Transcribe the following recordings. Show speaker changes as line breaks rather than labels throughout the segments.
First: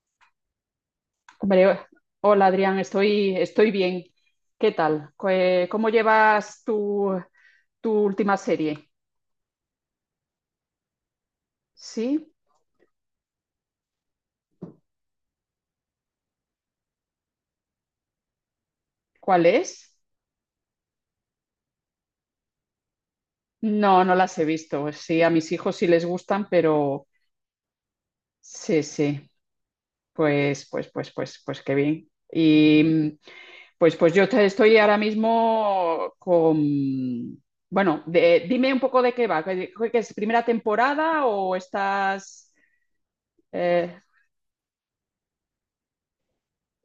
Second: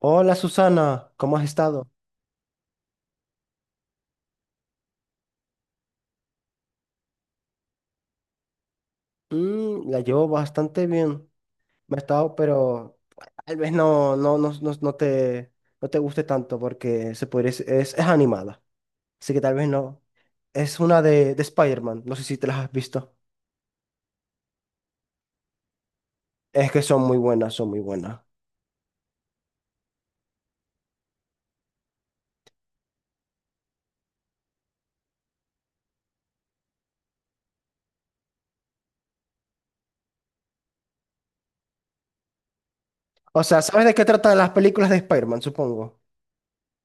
Hola Susana, ¿cómo has
Hombre,
estado?
hola Adrián, estoy bien. ¿Qué tal? ¿Cómo llevas tu última serie?
La llevo bastante bien. Me ha
¿Sí?
estado, pero tal vez no te guste tanto porque se podría, es animada. Así que
¿Cuál
tal vez
es?
no. Es una de Spider-Man. No sé si te las has visto.
No, no las he visto. Sí, a mis hijos sí les gustan,
Es que son
pero
muy buenas, son muy buenas.
sí, sí. Pues qué bien. Y pues estoy ahora mismo con. Bueno, dime un poco de qué va. ¿Qué es primera temporada o estás?
O sea, ¿sabes de
eh,
qué tratan las películas de Spider-Man, supongo?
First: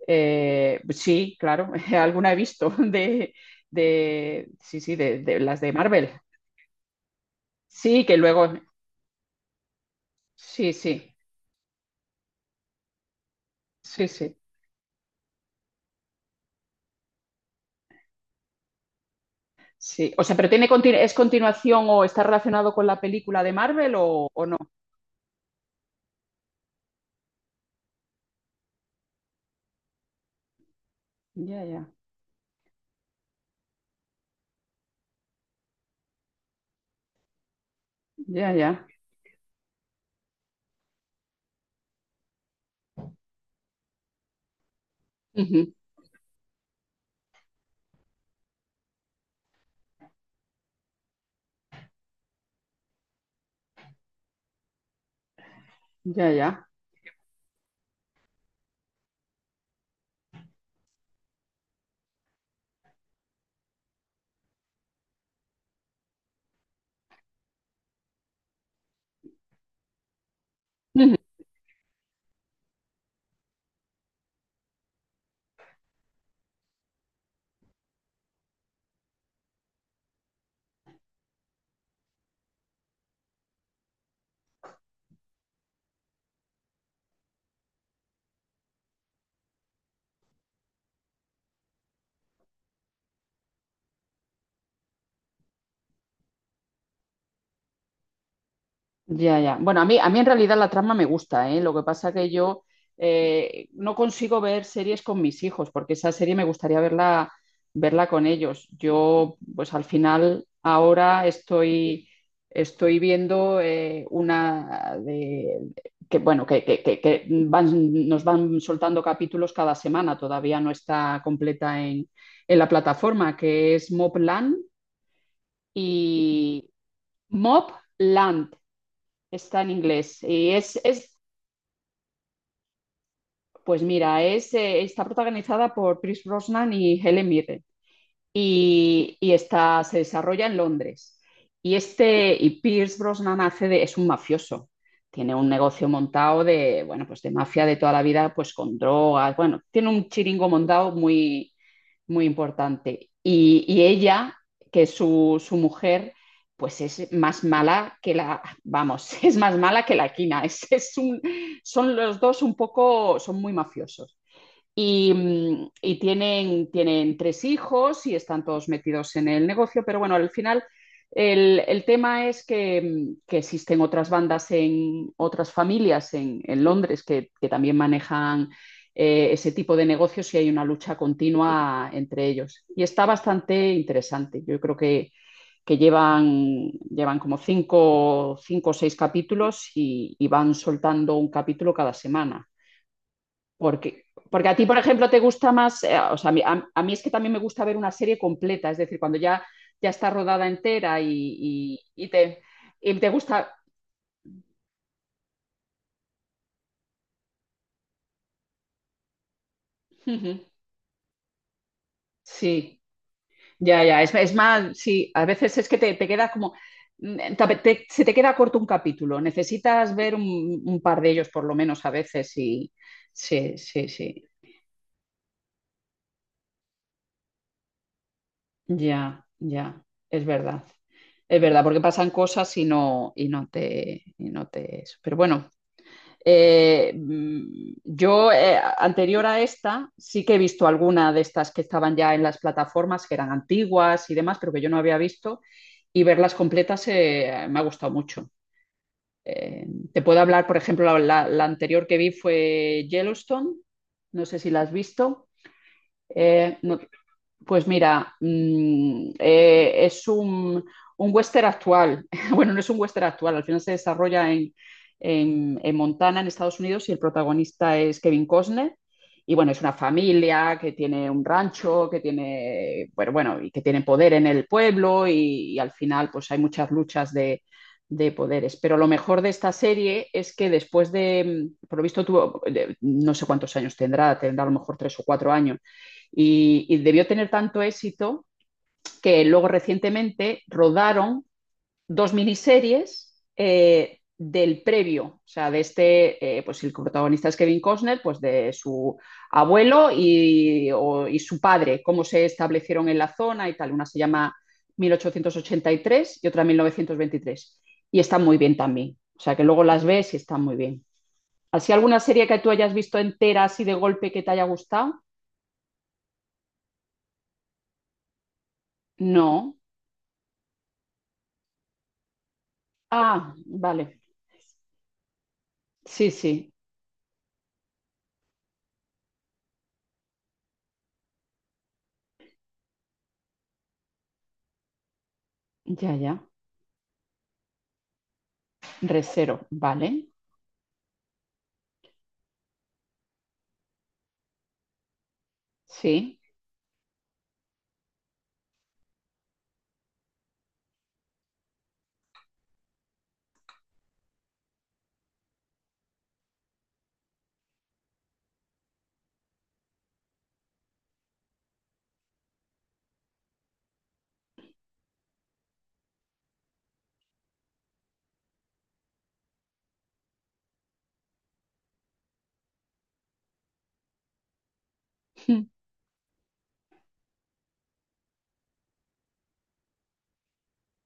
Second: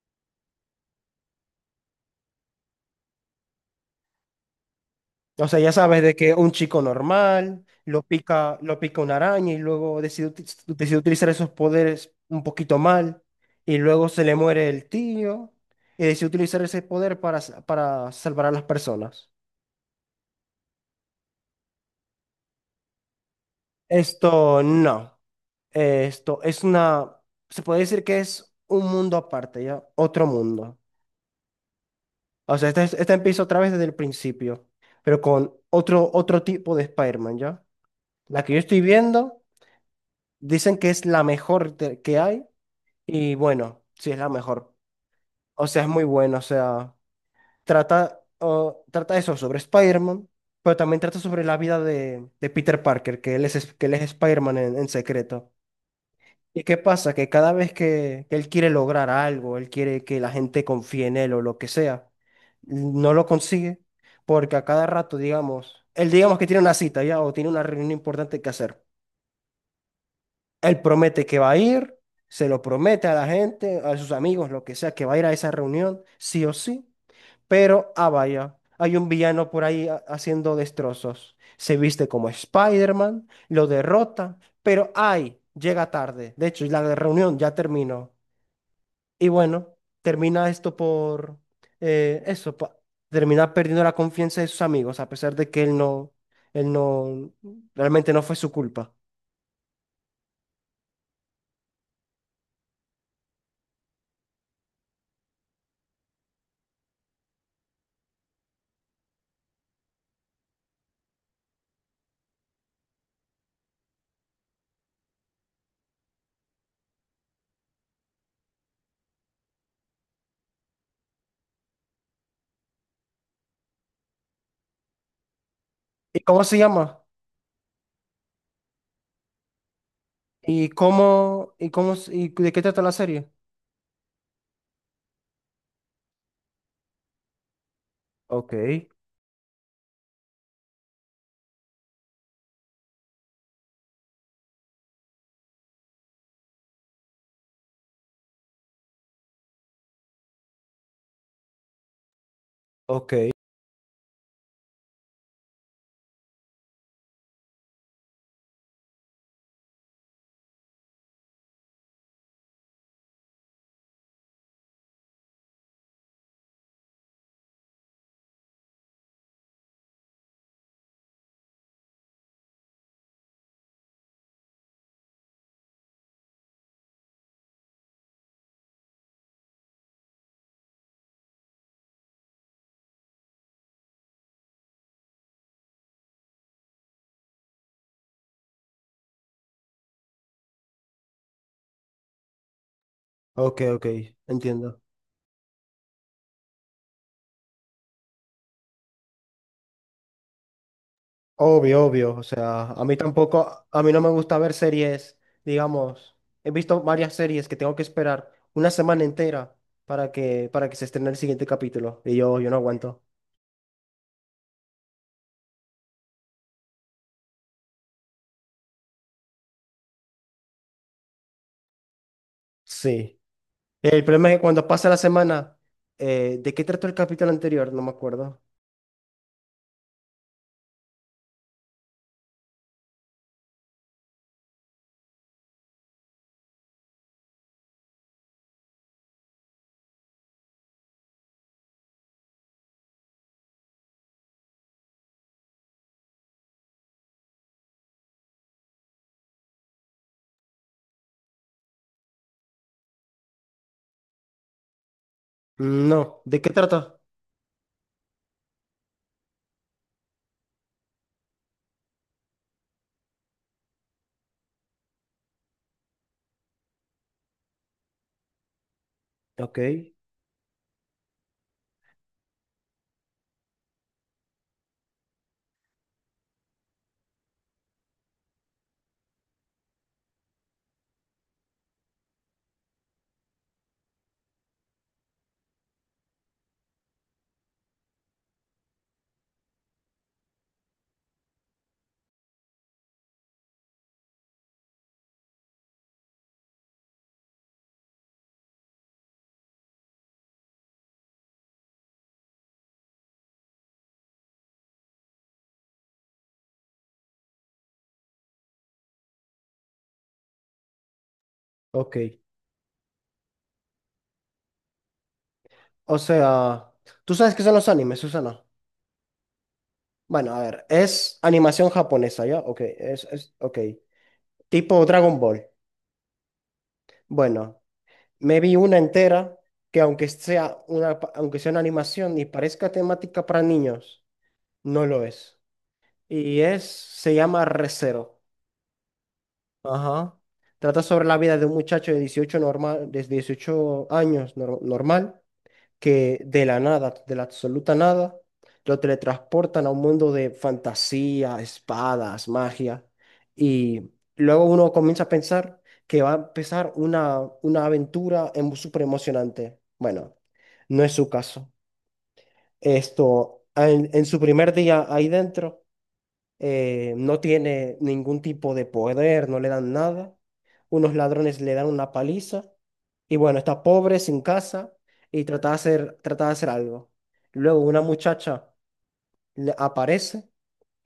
Sí, claro, alguna he visto de sí, sí, de
O sea,
las
ya
de
sabes
Marvel.
de que un chico normal
Sí, que luego,
lo pica una araña y luego
sí,
decide
sí,
utilizar esos poderes un poquito mal y
sí,
luego se le
sí,
muere el tío y decide utilizar ese poder para, para salvar a las personas.
sí. O sea, pero tiene es continuación o está relacionado con la película de Marvel o no.
Esto no. Esto es una, Se puede decir que es un mundo aparte, ¿ya? Otro mundo.
Ya, ya,
O sea, este empieza otra vez desde el principio, pero con otro tipo de Spider-Man, ¿ya? La
ya,
que yo estoy
ya.
viendo. Dicen que es la mejor que hay y bueno, sí es la mejor. O
Ujú.
sea, es muy bueno, o sea, trata eso sobre Spider-Man, pero también trata sobre la vida de Peter Parker, que él que él es Spider-Man en secreto.
Ya,
¿Y
ya.
qué pasa? Que cada vez que él quiere lograr algo, él quiere que la gente confíe en él o lo que sea, no lo consigue porque a cada rato, digamos, él digamos que tiene una cita ya o tiene una reunión importante que hacer. Él promete que va a ir, se lo promete a la gente, a sus amigos, lo que sea, que va a ir a esa reunión, sí o sí. Pero, ah, vaya, hay un villano por ahí haciendo destrozos. Se viste como Spider-Man, lo derrota, pero, ay, llega tarde. De hecho, la reunión ya terminó. Y bueno, termina esto por eh, eso, pa- termina perdiendo la confianza de sus amigos, a pesar de que él no, realmente no fue su culpa.
Ya, ya. Bueno, a mí en realidad la trama me gusta, ¿eh? Lo que pasa que yo no consigo ver series con mis hijos, porque esa serie me gustaría verla, con ellos. Yo, pues al final, ahora estoy viendo una de que, bueno, nos van soltando capítulos cada semana, todavía no está completa en la plataforma, que es Mobland
¿Y cómo se
y
llama?
Mobland. Está en inglés. Y
¿Y
es
y de qué trata la serie?
pues mira, está protagonizada por Pierce Brosnan y Helen Mirren.
Ok,
Y se desarrolla en Londres. Y este, y Pierce Brosnan hace es un mafioso. Tiene un negocio montado bueno, pues de mafia de toda la vida, pues con drogas. Bueno, tiene un chiringo montado muy, muy importante.
ok,
Y ella, que es su mujer, pues es más mala que vamos, es más mala que la quina. Son los dos un poco, son muy mafiosos. Y tienen tres hijos y están todos metidos en el negocio, pero bueno, al final el tema es que existen otras bandas en otras familias en Londres que también manejan ese tipo de negocios y hay una lucha continua entre ellos. Y está bastante interesante. Yo creo que llevan como cinco o seis capítulos y van soltando un capítulo cada semana.
ok,
Porque, porque a ti, por
entiendo.
ejemplo, te gusta más, o sea, a mí es que también me gusta ver una serie completa, es decir, cuando ya está rodada entera y-
Obvio,
y
obvio, o
te,
sea, a
y
mí
te gusta.
tampoco, a mí no me gusta ver series, digamos, he visto varias series que tengo que esperar una semana entera
Ujú.
para que se estrene el siguiente capítulo, y yo no
Sí,
aguanto.
ya, ya. Es más, sí, a veces es que te queda como, se te queda corto un capítulo, necesitas ver un par de ellos por lo menos a veces y
Sí.
sí, sí,
El
sí,
problema es que cuando pasa la semana, ¿de qué trató el capítulo anterior? No me acuerdo.
ya, ya, es verdad. Es verdad, porque pasan cosas y no, y no te, eso. Pero bueno, yo, anterior a esta, sí que he visto alguna de estas que estaban ya en las plataformas, que eran antiguas y demás, pero que yo no había visto, y verlas completas me ha gustado mucho. Eh, te puedo hablar, por ejemplo, la anterior que vi fue Yellowstone, no sé si la has visto.
No, ¿de qué
Eh, no-
trata?
pues mira, es un western actual. Bueno, no es un western actual, al final se desarrolla en Montana, en Estados Unidos, y el protagonista es Kevin Costner. Y bueno,
Ok,
es una familia que tiene un rancho, que tiene, bueno, bueno, y que tiene poder en el pueblo, y al final, pues hay muchas luchas de poderes. Pero lo mejor de esta serie es que después de, por lo visto, tuvo, no sé cuántos años tendrá a lo mejor 3 o 4 años y debió tener tanto éxito que luego recientemente rodaron dos miniseries del previo, o sea, de este, pues el protagonista es Kevin Costner, pues de su abuelo y, o, y, su padre, cómo se establecieron en la zona y tal. Una se llama 1883 y tres y otra 1923. Y están muy bien también. O sea, que luego las ves y están muy bien. ¿Así
ok.
alguna serie que tú hayas visto entera así de golpe que te haya gustado?
O sea, ¿tú sabes qué son los animes, Susana?
No.
Bueno, a ver, es animación japonesa, ¿ya? Ok,
Ah,
ok.
vale.
Tipo Dragon Ball.
Sí, sí,
Bueno, me vi una entera que aunque sea una, aunque sea una animación y parezca temática para niños, no lo es.
ya, ya.
Y es, se llama Re:Zero.
Resero, ¿vale?
Ajá. Trata sobre la vida de un muchacho de 18 normal, de 18 años normal,
Sí.
que de la nada, de la absoluta nada, lo teletransportan a un mundo de fantasía, espadas, magia, y luego uno comienza a pensar que va a empezar una aventura súper emocionante. Bueno, no es su caso. Esto, en su primer día ahí dentro, no tiene ningún tipo de poder, no le dan nada. Unos ladrones le dan una paliza y bueno, está pobre, sin casa y trata de hacer algo. Luego una muchacha le aparece,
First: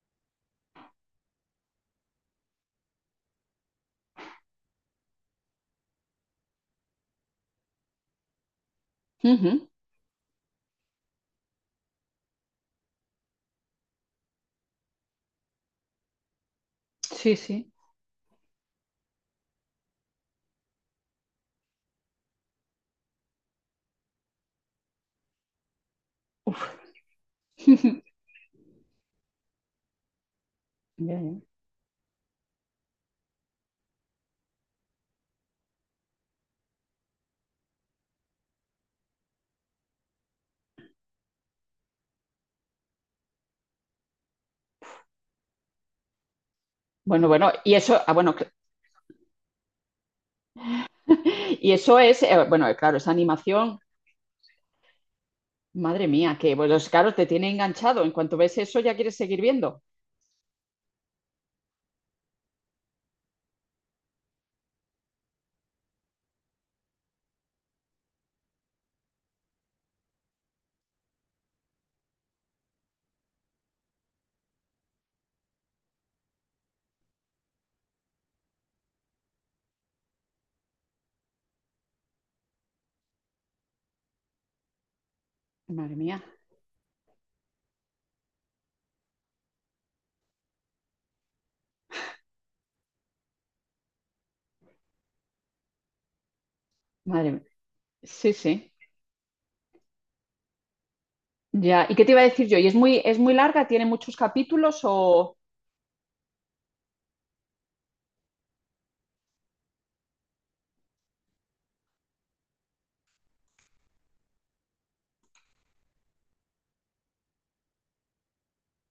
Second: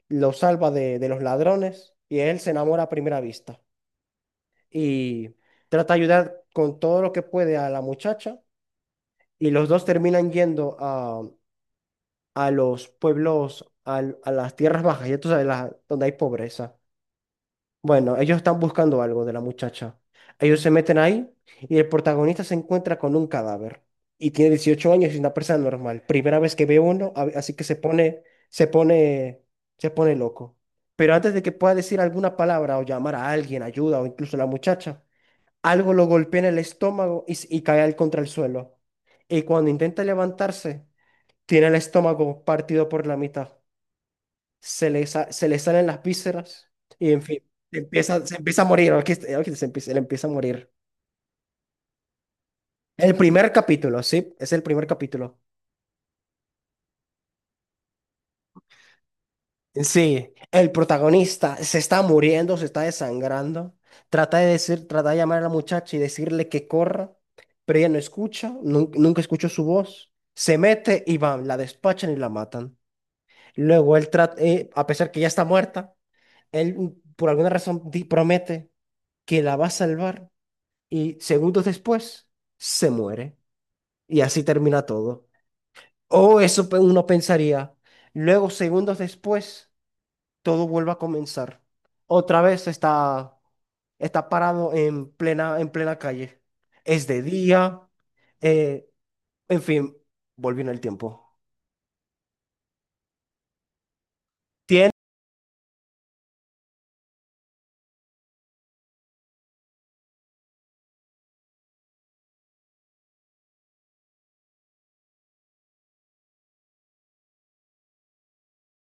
lo salva de los ladrones y él se enamora a primera vista y trata de ayudar con todo lo que puede a la muchacha y
Ujú.
los dos terminan yendo a los pueblos, las tierras bajas, ya tú sabes, donde hay pobreza.
Sí, sí.
Bueno, ellos están buscando algo de la muchacha. Ellos se meten ahí y el protagonista se encuentra con un cadáver. Y tiene 18 años y es una persona normal. Primera vez que ve uno, así que se pone, se pone loco. Pero
Ya,
antes de
ya.
que pueda decir alguna palabra o llamar a alguien, ayuda o incluso a la muchacha, algo lo golpea en el estómago y, y cae al contra el suelo. Y cuando intenta levantarse, tiene el estómago partido por la mitad, se le, se le salen las vísceras y en
Bueno,
fin,
bueno, y eso, ah, bueno,
se empieza a morir, aquí, aquí se empieza, él empieza a morir.
y eso es, bueno, claro, esa
El primer
animación,
capítulo, sí, es el primer capítulo.
madre mía, que bueno, los caros te tiene enganchado. En cuanto ves eso, ya quieres seguir viendo.
Sí, el protagonista se está muriendo, se está desangrando, trata de llamar a la muchacha y decirle que corra, pero ella no escucha, nunca escuchó su voz, se mete y van, la despachan y la matan. Luego él trata, a pesar que ya está muerta, él por alguna razón promete que la va a salvar y segundos después se muere. Y así termina todo.
Madre mía,
O eso uno pensaría. Luego, segundos después, todo vuelve a comenzar. Otra vez está parado en en plena calle. Es de
madre mía.
día.
Sí, sí.
eh, en fin, volviendo el tiempo.
Ya, ¿y qué te iba a decir yo? ¿Y es muy larga? ¿Tiene muchos capítulos?
Tiene,
O,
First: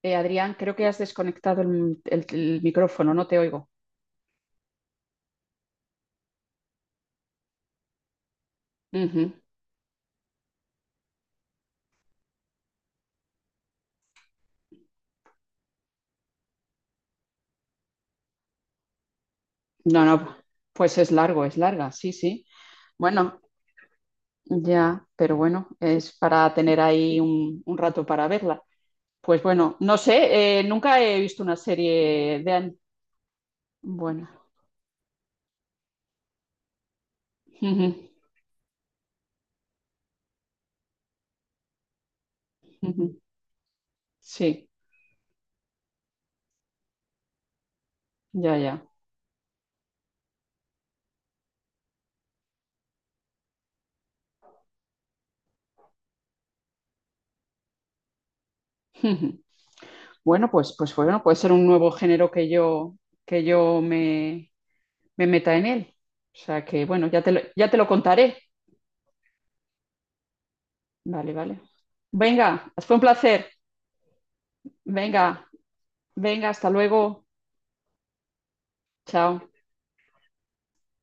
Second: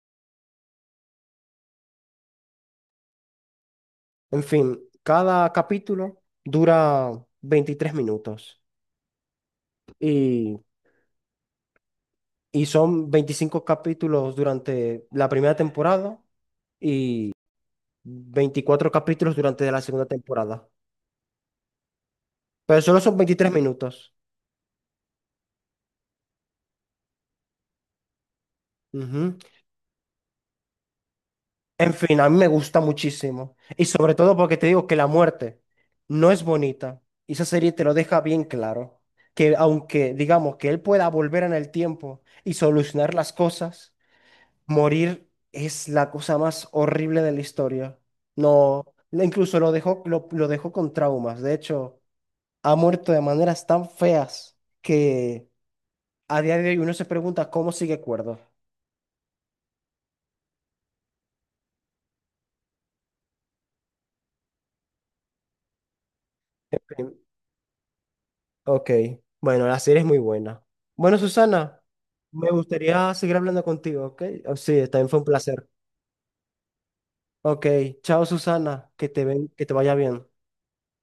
Adrián, creo que has desconectado el micrófono, no te oigo.
en fin, cada capítulo dura 23 minutos.
Ujú.
Y, y son 25 capítulos durante la primera temporada. Y 24 capítulos durante la
No,
segunda
no,
temporada.
pues es largo, es larga, sí, sí.
Pero solo son
Bueno,
23 minutos.
ya, pero bueno, es para tener ahí un rato para verla.
Ujú.
Pues bueno, no sé, nunca he visto una
En fin, a mí
serie
me gusta muchísimo. Y sobre
Bueno,
todo porque te digo que la muerte no es bonita. Y esa serie te lo
ujú,
deja bien claro. Que aunque digamos que él pueda volver en el tiempo y solucionar
ujú,
las cosas,
sí,
morir es la cosa más horrible de la historia.
ya,
No,
ya.
incluso lo dejó, lo dejó con traumas. De hecho, ha muerto de maneras tan feas que a día de hoy uno se pregunta cómo sigue cuerdo.
ujú. Bueno, pues bueno, puede ser un nuevo género que yo, me meta en él. O sea
En
que
fin,
bueno, ya te lo contaré.
ok, bueno, la serie es muy buena. Bueno,
Vale, vale.
Susana, me
Venga, fue un
gustaría seguir
placer.
hablando contigo, ¿ok? Oh, sí, también fue un
Venga,
placer.
venga, hasta luego.
Ok, chao, Susana,
Chao.
que te vaya bien.